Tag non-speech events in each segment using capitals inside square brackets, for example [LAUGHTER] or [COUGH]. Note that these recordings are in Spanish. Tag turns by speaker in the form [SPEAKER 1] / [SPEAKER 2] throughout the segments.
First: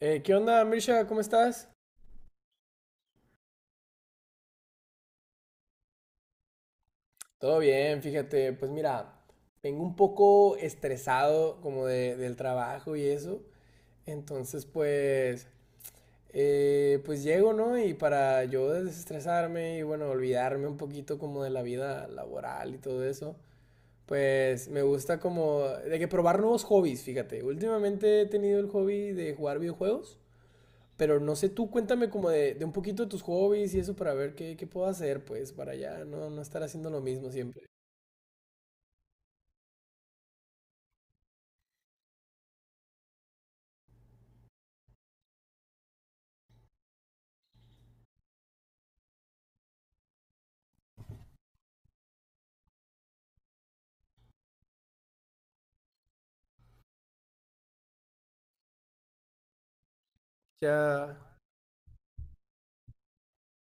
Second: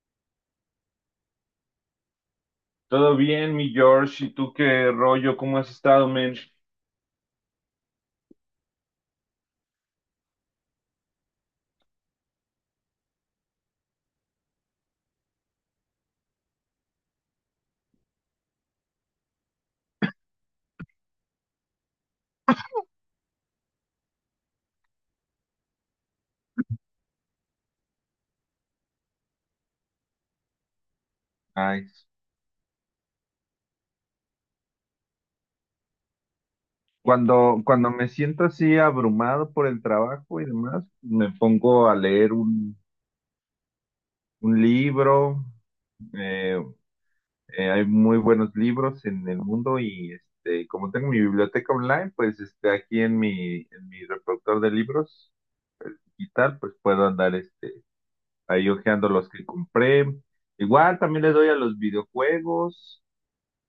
[SPEAKER 1] ¿Qué onda, Mirsha? ¿Cómo estás?
[SPEAKER 2] Todo bien, mi George. ¿Y tú qué rollo? ¿Cómo has estado, men?
[SPEAKER 1] Todo bien, fíjate, pues mira, vengo un poco estresado del trabajo y eso, entonces pues, pues llego, ¿no? Y para yo desestresarme y bueno, olvidarme un poquito como de la vida laboral y todo eso, pues me gusta como de que probar nuevos hobbies, fíjate, últimamente he tenido el hobby de jugar videojuegos. Pero no sé, tú
[SPEAKER 2] Ay,
[SPEAKER 1] cuéntame como de un poquito de tus hobbies y eso para ver qué puedo hacer, pues, para ya no estar haciendo lo mismo
[SPEAKER 2] cuando,
[SPEAKER 1] siempre.
[SPEAKER 2] cuando me siento así abrumado por el trabajo y demás, me pongo a leer un libro. eh, Hay muy buenos libros en el mundo y este, como tengo mi biblioteca online, pues este, aquí en mi reproductor de libros digital, pues puedo andar este, ahí hojeando los que compré. Igual
[SPEAKER 1] Ya.
[SPEAKER 2] también le doy a los videojuegos.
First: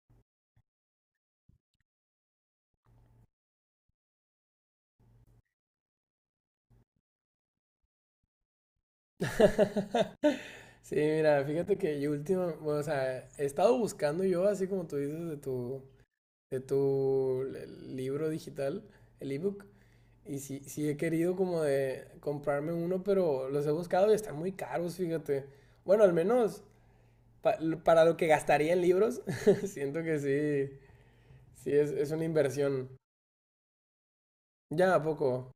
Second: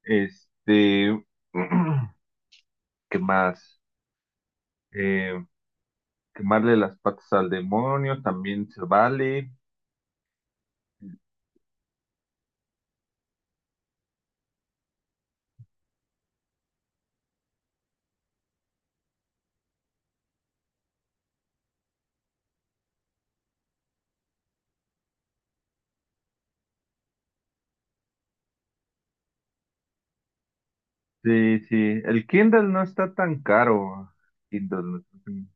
[SPEAKER 2] Este, [CLEARS THROAT] ¿qué más? Eh, Quemarle las patas al demonio también se vale.
[SPEAKER 1] [LAUGHS] Sí, mira, fíjate que yo última, bueno, o sea, he estado buscando yo, así como tú dices, libro digital, el ebook, y sí he querido como de comprarme uno, pero los he buscado y están muy caros, fíjate. Bueno, al menos pa- para lo que gastaría en libros, [LAUGHS] siento que sí,
[SPEAKER 2] Sí,
[SPEAKER 1] sí,
[SPEAKER 2] sí.
[SPEAKER 1] es una
[SPEAKER 2] El Kindle no
[SPEAKER 1] inversión.
[SPEAKER 2] está tan caro. Kindle,
[SPEAKER 1] Ya,
[SPEAKER 2] no
[SPEAKER 1] ¿a
[SPEAKER 2] está tan-
[SPEAKER 1] poco?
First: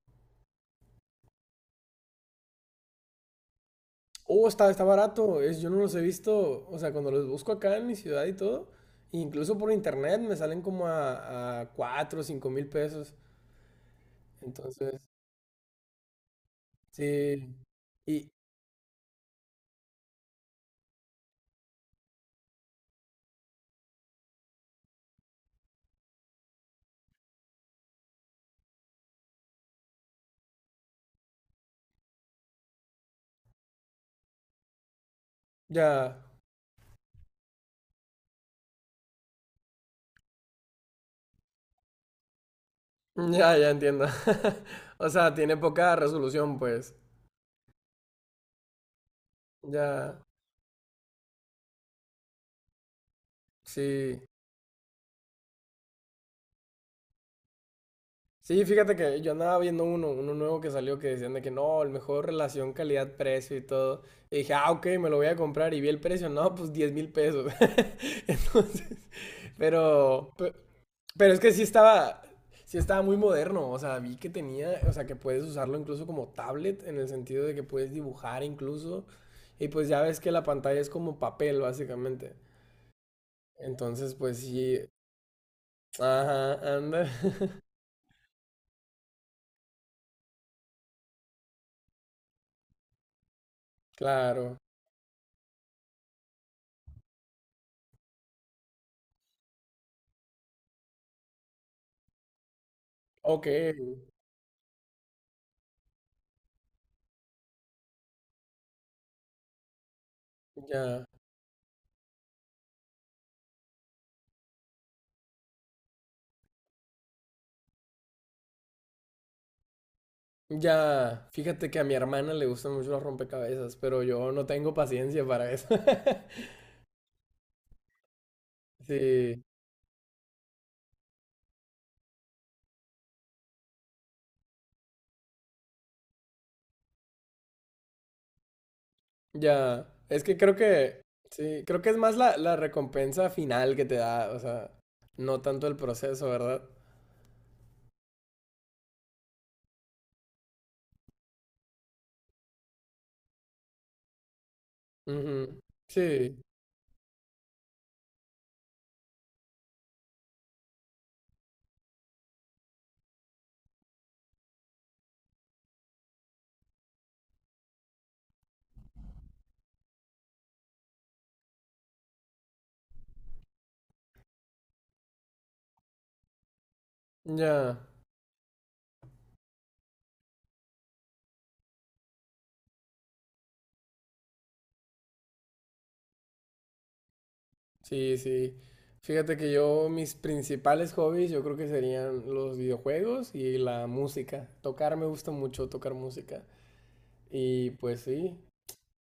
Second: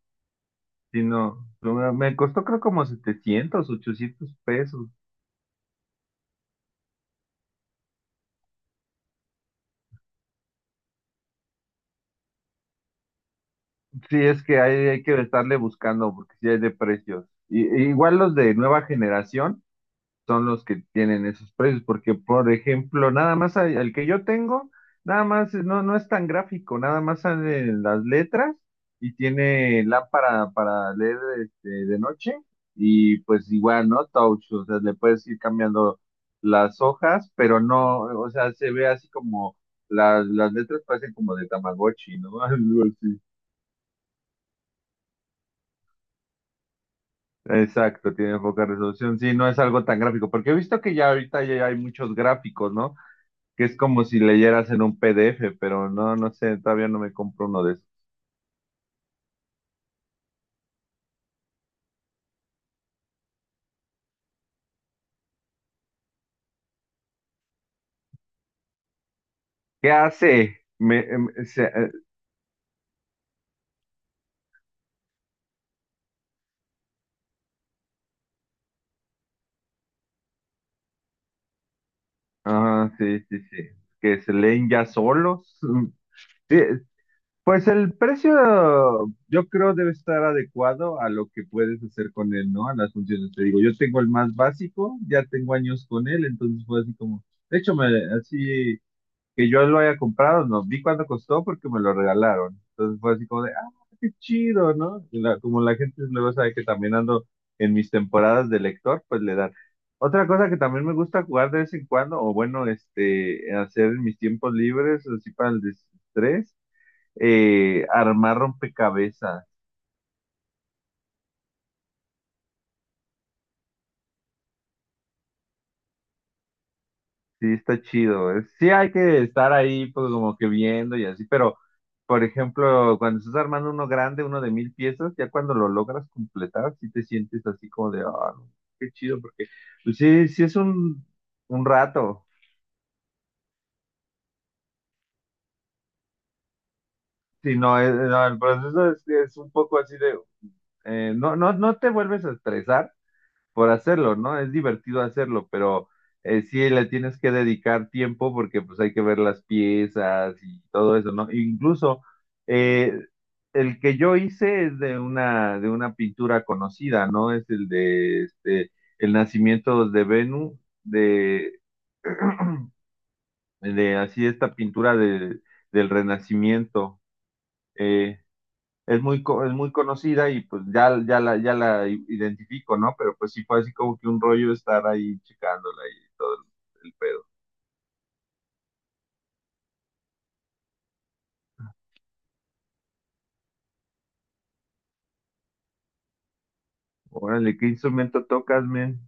[SPEAKER 2] Sí, no. Me costó creo como 700 800
[SPEAKER 1] Oh, está
[SPEAKER 2] pesos.
[SPEAKER 1] barato. Es, yo no los he visto, o sea, cuando los busco acá en mi ciudad y todo, incluso por internet me salen como a 4 o 5 mil pesos.
[SPEAKER 2] Sí, es que hay,
[SPEAKER 1] Entonces,
[SPEAKER 2] hay que estarle buscando porque sí hay de precios.
[SPEAKER 1] sí.
[SPEAKER 2] E igual
[SPEAKER 1] Y
[SPEAKER 2] los de nueva generación. Son los que tienen esos precios, porque por ejemplo, nada más hay- el que yo tengo, nada más no, no es tan gráfico, nada más salen las letras y tiene lámpara para leer este, de noche y pues igual, ¿no? Touch, o sea, le puedes ir cambiando
[SPEAKER 1] ya,
[SPEAKER 2] las hojas, pero no, o sea, se ve así como las letras parecen como de Tamagotchi, ¿no? [LAUGHS] Algo así.
[SPEAKER 1] [LAUGHS] ya, ya entiendo. [LAUGHS] O sea, tiene poca resolución, pues.
[SPEAKER 2] Exacto, tiene poca resolución. Sí, no es algo tan
[SPEAKER 1] Ya,
[SPEAKER 2] gráfico, porque he visto que ya ahorita ya hay muchos gráficos, ¿no? Que es como si
[SPEAKER 1] sí.
[SPEAKER 2] leyeras en un PDF, pero no, no sé, todavía no me compro uno de esos.
[SPEAKER 1] Sí, fíjate que yo andaba viendo uno nuevo que salió que decían de que no, el mejor relación calidad-precio y todo. Y dije, ah, ok, me lo voy a comprar. Y vi el precio, no, pues 10 mil pesos. [LAUGHS] Entonces,
[SPEAKER 2] ¿Qué
[SPEAKER 1] pero, pe-
[SPEAKER 2] hace?
[SPEAKER 1] pero es que sí estaba muy moderno. O sea, vi que tenía, o sea, que puedes usarlo incluso como tablet, en el sentido de que puedes dibujar incluso. Y pues ya ves que la pantalla es como papel, básicamente.
[SPEAKER 2] Ah, sí, sí, sí,
[SPEAKER 1] Entonces,
[SPEAKER 2] que se
[SPEAKER 1] pues
[SPEAKER 2] leen
[SPEAKER 1] sí,
[SPEAKER 2] ya solos. Mm, sí,
[SPEAKER 1] ajá, anda, [LAUGHS]
[SPEAKER 2] pues el precio yo creo debe estar adecuado a lo que puedes hacer con él, ¿no? A las funciones. Te digo, yo tengo el más
[SPEAKER 1] claro.
[SPEAKER 2] básico, ya tengo años con él, entonces fue así como, de hecho, así que yo lo haya comprado, no vi cuánto costó porque me lo regalaron. Entonces fue así como
[SPEAKER 1] Ok,
[SPEAKER 2] de, ah, qué chido, ¿no? Como la gente luego sabe que también ando en mis temporadas de lector, pues le dan. Otra cosa que también me
[SPEAKER 1] ya.
[SPEAKER 2] gusta jugar de vez en cuando, o bueno, este, hacer en mis tiempos libres, así para el desestrés, armar rompecabezas.
[SPEAKER 1] Ya, fíjate que a mi hermana le gustan mucho los rompecabezas, pero yo no tengo paciencia para eso. [LAUGHS]
[SPEAKER 2] Sí, está chido. Sí hay que
[SPEAKER 1] Sí,
[SPEAKER 2] estar ahí, pues como que viendo y así, pero por ejemplo, cuando estás armando uno grande, uno de 1,000 piezas, ya cuando lo logras completar, sí te sientes así como de, ah, no, qué chido, porque
[SPEAKER 1] ya.
[SPEAKER 2] pues
[SPEAKER 1] Es
[SPEAKER 2] sí,
[SPEAKER 1] que
[SPEAKER 2] sí es un,
[SPEAKER 1] sí,
[SPEAKER 2] un
[SPEAKER 1] creo que es más
[SPEAKER 2] rato.
[SPEAKER 1] la recompensa final que te da, o sea, no tanto el proceso, ¿verdad?
[SPEAKER 2] Sí, no, no, el proceso es un poco así de, no, no, no te vuelves a estresar por hacerlo, ¿no? Es divertido hacerlo,
[SPEAKER 1] Ujú.
[SPEAKER 2] pero
[SPEAKER 1] Sí,
[SPEAKER 2] sí le tienes que dedicar tiempo porque pues hay que ver las piezas y todo eso, ¿no? Incluso eh, el que yo hice es de una pintura conocida, ¿no? Es el de este, El nacimiento de Venus, de, [CLEARS THROAT] de así esta pintura del Renacimiento.
[SPEAKER 1] ya,
[SPEAKER 2] eh, es muy conocida y pues ya la identifico, ¿no? Pero pues sí fue así como que un rollo estar ahí checándola y todo el pedo.
[SPEAKER 1] sí, sí. Fíjate que yo, mis principales hobbies, yo creo que serían los videojuegos y la música. Tocar me gusta mucho, tocar música.
[SPEAKER 2] Órale, ¿qué
[SPEAKER 1] Y pues
[SPEAKER 2] instrumento
[SPEAKER 1] sí.
[SPEAKER 2] tocas, men?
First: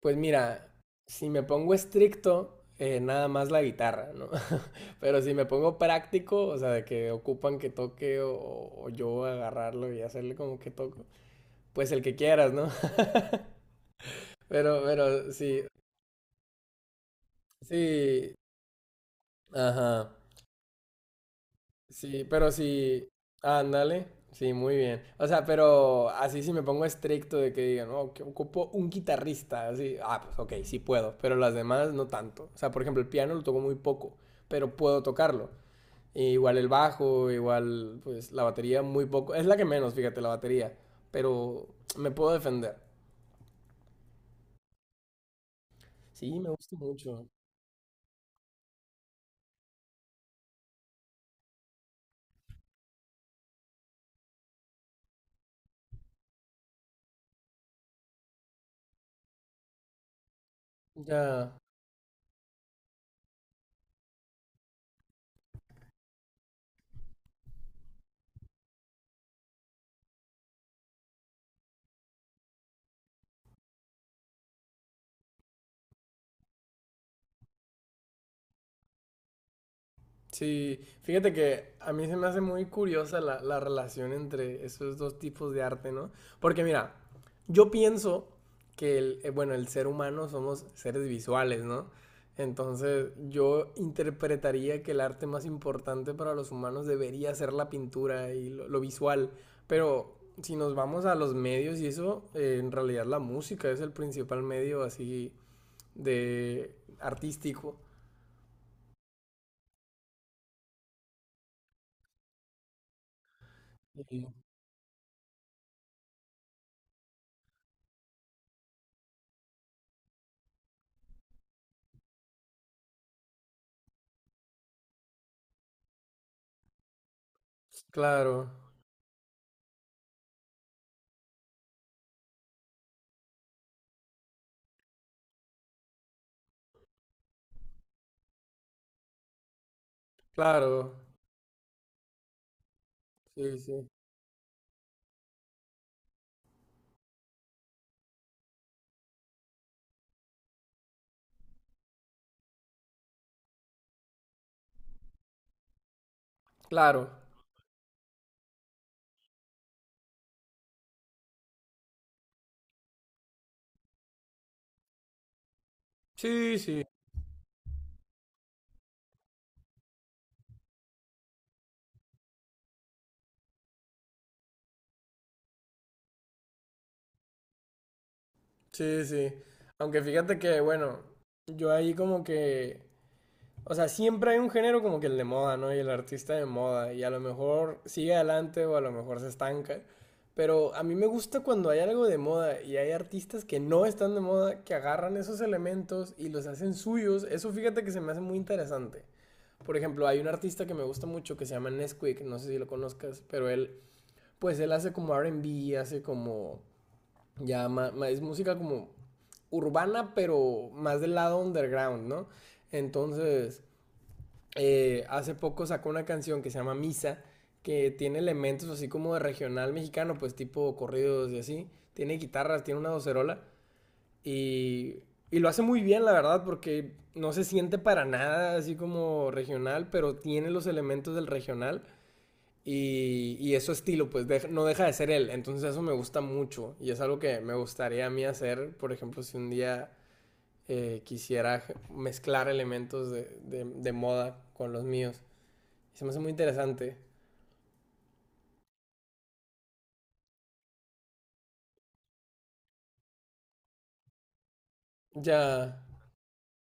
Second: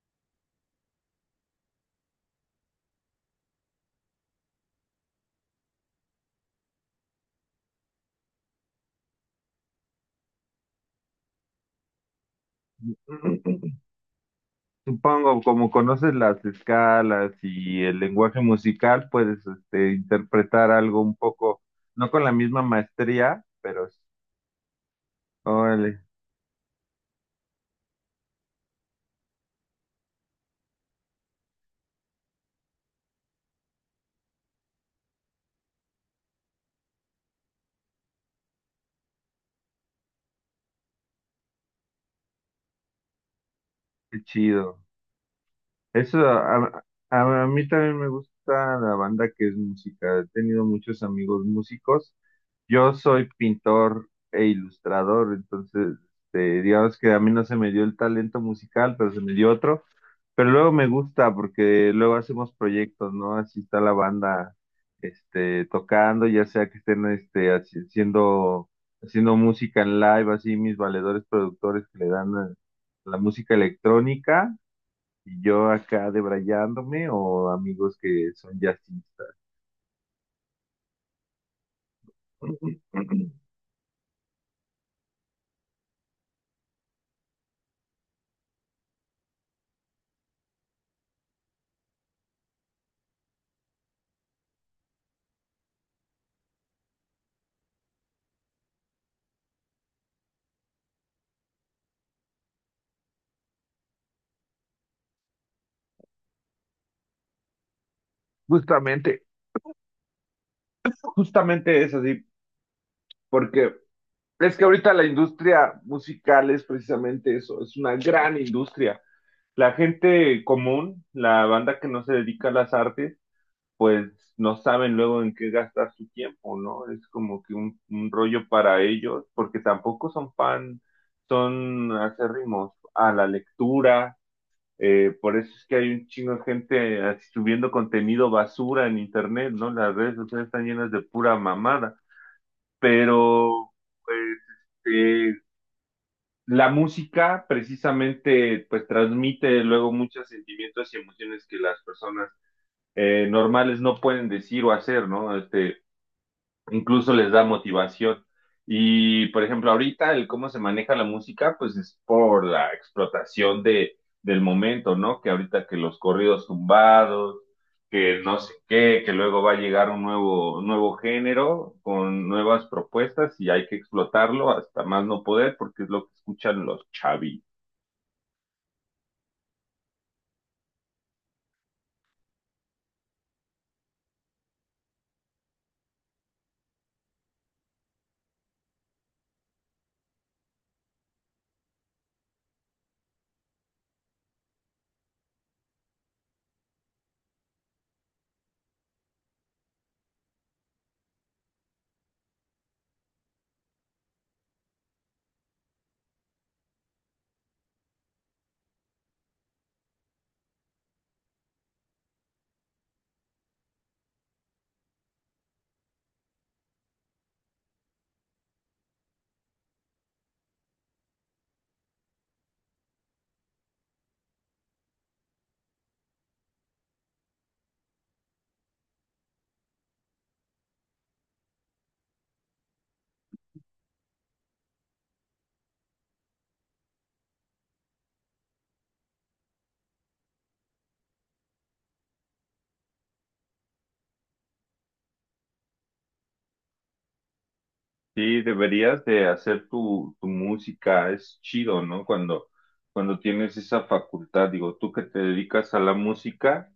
[SPEAKER 1] Pues mira, si me pongo estricto, nada más la guitarra, ¿no? [LAUGHS] Pero si me pongo práctico, o sea, de que ocupan que toque o yo agarrarlo y hacerle como que toco, pues el que quieras, ¿no? [LAUGHS]
[SPEAKER 2] [CLEARS THROAT]
[SPEAKER 1] Pero
[SPEAKER 2] Supongo,
[SPEAKER 1] sí,
[SPEAKER 2] como conoces las escalas y el
[SPEAKER 1] sí,
[SPEAKER 2] lenguaje musical, puedes este,
[SPEAKER 1] ajá,
[SPEAKER 2] interpretar algo un poco, no
[SPEAKER 1] sí,
[SPEAKER 2] con la
[SPEAKER 1] pero
[SPEAKER 2] misma
[SPEAKER 1] sí,
[SPEAKER 2] maestría, pero
[SPEAKER 1] ándale, sí, muy bien. O sea,
[SPEAKER 2] órale,
[SPEAKER 1] pero así si me pongo estricto de que digan, no, que ocupo un guitarrista, así, ah, pues ok, sí puedo, pero las demás no tanto. O sea, por ejemplo, el piano lo toco muy poco, pero puedo tocarlo. E igual el bajo, igual pues la batería muy poco. Es la que menos, fíjate, la batería. Pero me puedo defender.
[SPEAKER 2] qué chido. Eso,
[SPEAKER 1] Sí, me gusta
[SPEAKER 2] a,
[SPEAKER 1] mucho.
[SPEAKER 2] a- a mí también me gusta la banda que es música. He tenido muchos amigos músicos. Yo soy pintor e ilustrador, entonces, este, digamos que a mí no se me dio el talento musical, pero se me dio otro. Pero luego me gusta
[SPEAKER 1] Ya,
[SPEAKER 2] porque luego hacemos proyectos, ¿no? Así está la banda, este, tocando, ya sea que estén, este, haciendo música en live, así mis valedores productores que le dan la música electrónica, y yo acá debrayándome o amigos que son jazzistas.
[SPEAKER 1] sí, fíjate que a mí se me hace muy curiosa
[SPEAKER 2] [CLEARS THROAT]
[SPEAKER 1] la
[SPEAKER 2] [LAUGHS]
[SPEAKER 1] relación entre esos dos tipos de arte, ¿no? Porque mira, yo pienso que bueno, el ser humano somos seres visuales, ¿no? Entonces yo interpretaría que el arte más importante para los humanos debería ser la pintura y lo visual, pero si nos vamos a los medios y eso, en realidad la música es el principal medio así de artístico.
[SPEAKER 2] Justamente, justamente es así, porque
[SPEAKER 1] Y-
[SPEAKER 2] es que ahorita la industria musical es precisamente eso, es una gran industria. La gente común, la banda que no se dedica a las artes, pues no saben luego en qué gastar su tiempo, ¿no? Es como que un
[SPEAKER 1] Claro,
[SPEAKER 2] rollo para ellos, porque tampoco son fan, son acérrimos a la lectura. Por eso es que hay un chingo de gente así subiendo contenido basura en internet, ¿no? Las redes sociales están llenas de
[SPEAKER 1] claro.
[SPEAKER 2] pura mamada,
[SPEAKER 1] Sí,
[SPEAKER 2] pero
[SPEAKER 1] sí.
[SPEAKER 2] pues este, la música precisamente pues transmite luego muchos sentimientos y emociones que las personas normales no pueden decir o hacer, ¿no? Este,
[SPEAKER 1] Claro.
[SPEAKER 2] incluso les da motivación. Y, por ejemplo, ahorita el cómo se maneja la música pues es por la explotación del momento, ¿no? Que ahorita que los corridos
[SPEAKER 1] Sí, sí.
[SPEAKER 2] tumbados, que no sé qué, que luego va a llegar un nuevo, nuevo género con nuevas propuestas y hay que explotarlo hasta más no poder porque es lo que escuchan los chavis.
[SPEAKER 1] Sí, sí. Aunque fíjate que, bueno, yo ahí como que, o sea, siempre hay un género como que el de moda, ¿no? Y el artista de moda, y a lo mejor sigue adelante o a lo mejor se estanca. Pero a mí me gusta cuando hay algo de moda y hay artistas que no están de moda, que agarran esos elementos y los hacen suyos. Eso fíjate que se me hace muy interesante. Por ejemplo, hay un artista que me gusta mucho que se llama Nesquik, no sé si lo conozcas, pero él, pues él hace como R&B, hace como es música como urbana, pero más del lado underground, ¿no? Entonces, hace poco sacó una canción que se llama Misa, que tiene elementos así como de regional mexicano, pues tipo corridos y así. Tiene guitarras, tiene una docerola y, y lo hace muy bien, la verdad, porque no se siente para nada así como regional, pero tiene los elementos del regional y eso estilo, no deja de ser él. Entonces eso me gusta mucho y es algo que me gustaría a mí hacer. Por ejemplo, si un día quisiera mezclar elementos de moda con los míos. Se me hace muy interesante.
[SPEAKER 2] Sí, deberías de hacer tu música, es chido, ¿no? Cuando tienes esa facultad, digo, tú que te dedicas
[SPEAKER 1] Ya,
[SPEAKER 2] a la música.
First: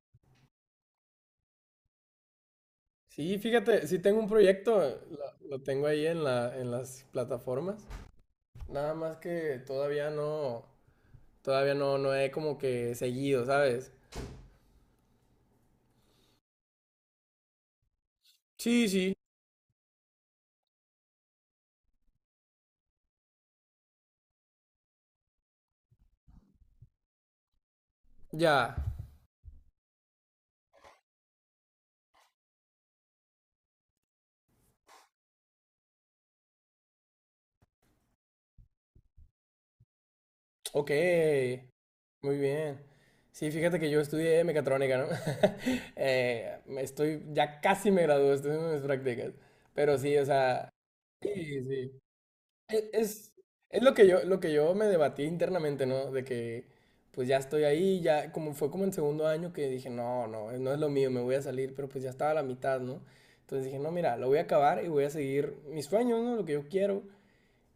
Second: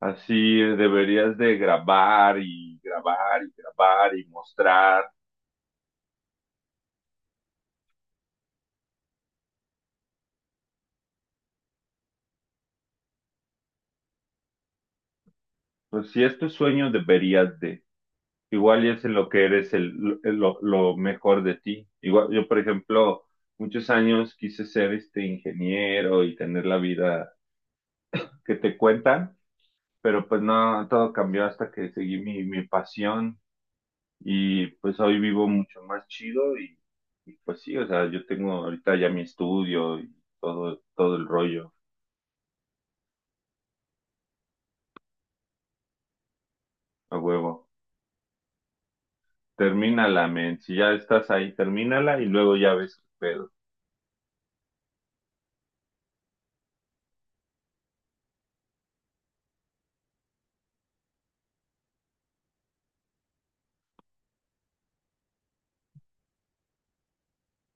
[SPEAKER 2] Así deberías de grabar y
[SPEAKER 1] sí,
[SPEAKER 2] grabar y
[SPEAKER 1] fíjate, si
[SPEAKER 2] grabar
[SPEAKER 1] tengo
[SPEAKER 2] y
[SPEAKER 1] un proyecto,
[SPEAKER 2] mostrar.
[SPEAKER 1] lo tengo ahí en en las plataformas. Nada más que todavía no, no he como que seguido, ¿sabes?
[SPEAKER 2] Pues si es tu sueño, deberías de. Igual
[SPEAKER 1] Sí,
[SPEAKER 2] y es
[SPEAKER 1] sí,
[SPEAKER 2] en lo que eres lo mejor de ti. Igual, yo, por ejemplo, muchos años quise ser este ingeniero y tener la vida que
[SPEAKER 1] ya.
[SPEAKER 2] te cuentan, pero pues no, todo cambió hasta que seguí mi pasión y pues hoy vivo mucho más chido y pues sí, o sea, yo tengo ahorita ya mi estudio y todo,
[SPEAKER 1] Ok,
[SPEAKER 2] todo el rollo.
[SPEAKER 1] muy bien. Sí, fíjate que yo estudié mecatrónica, ¿no? [LAUGHS]
[SPEAKER 2] A
[SPEAKER 1] Ya
[SPEAKER 2] huevo.
[SPEAKER 1] casi me gradué, estoy haciendo mis prácticas. Pero sí, o
[SPEAKER 2] Termínala, men.
[SPEAKER 1] sea,
[SPEAKER 2] Si ya estás ahí,
[SPEAKER 1] sí, sí.
[SPEAKER 2] termínala y luego ya
[SPEAKER 1] E-
[SPEAKER 2] ves qué
[SPEAKER 1] Es,
[SPEAKER 2] pedo.
[SPEAKER 1] es lo que yo me debatí internamente, ¿no? Pues ya estoy ahí, ya, como fue como en segundo año que dije, no es lo mío, me voy a salir, pero pues ya estaba a la mitad, ¿no? Entonces dije, no, mira, lo voy a acabar y voy a seguir mis sueños, ¿no? Lo que yo quiero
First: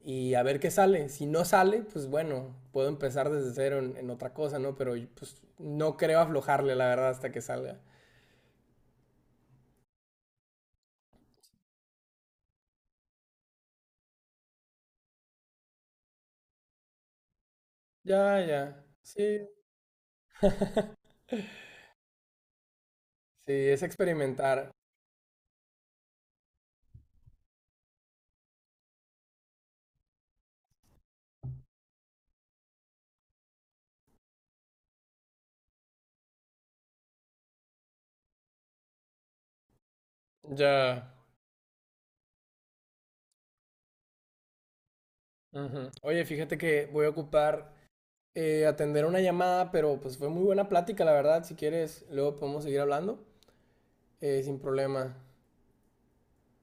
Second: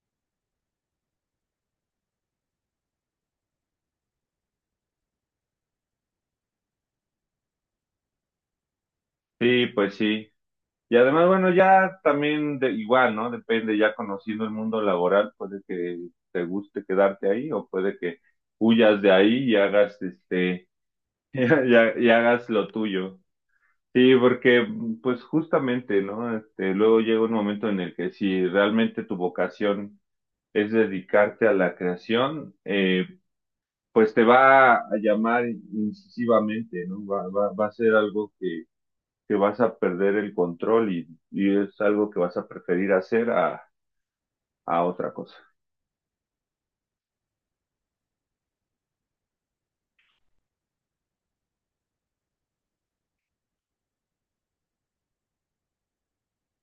[SPEAKER 1] y a ver qué sale. Si no sale, pues bueno, puedo empezar desde cero en otra cosa, ¿no? Pero pues no creo aflojarle, la verdad, hasta que salga.
[SPEAKER 2] Sí, pues sí. Y además, bueno, ya también de, igual, ¿no? Depende, ya conociendo el mundo laboral, puede que te guste quedarte ahí o puede que
[SPEAKER 1] Ya, ya.
[SPEAKER 2] huyas de
[SPEAKER 1] Sí.
[SPEAKER 2] ahí y hagas
[SPEAKER 1] [LAUGHS]
[SPEAKER 2] este, [LAUGHS] y, y hagas lo tuyo.
[SPEAKER 1] Sí, es
[SPEAKER 2] Sí, porque
[SPEAKER 1] experimentar.
[SPEAKER 2] pues justamente, ¿no? Este, luego llega un momento en el que si realmente tu vocación es dedicarte a la creación, pues te va a llamar incisivamente, ¿no? Va a ser algo que vas a perder el control, y,
[SPEAKER 1] Ya.
[SPEAKER 2] y es algo que vas a preferir hacer a otra cosa.
[SPEAKER 1] Ujú. Oye, fíjate que voy a ocupar atender una llamada, pero pues fue muy buena plática, la verdad. Si quieres, luego podemos seguir hablando, sin problema.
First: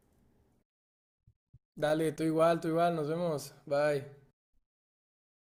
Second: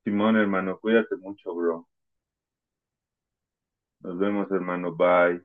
[SPEAKER 2] Simón, hermano, cuídate mucho, bro.
[SPEAKER 1] Dale, tú igual, nos vemos. Bye.
[SPEAKER 2] Nos vemos, hermano. Bye.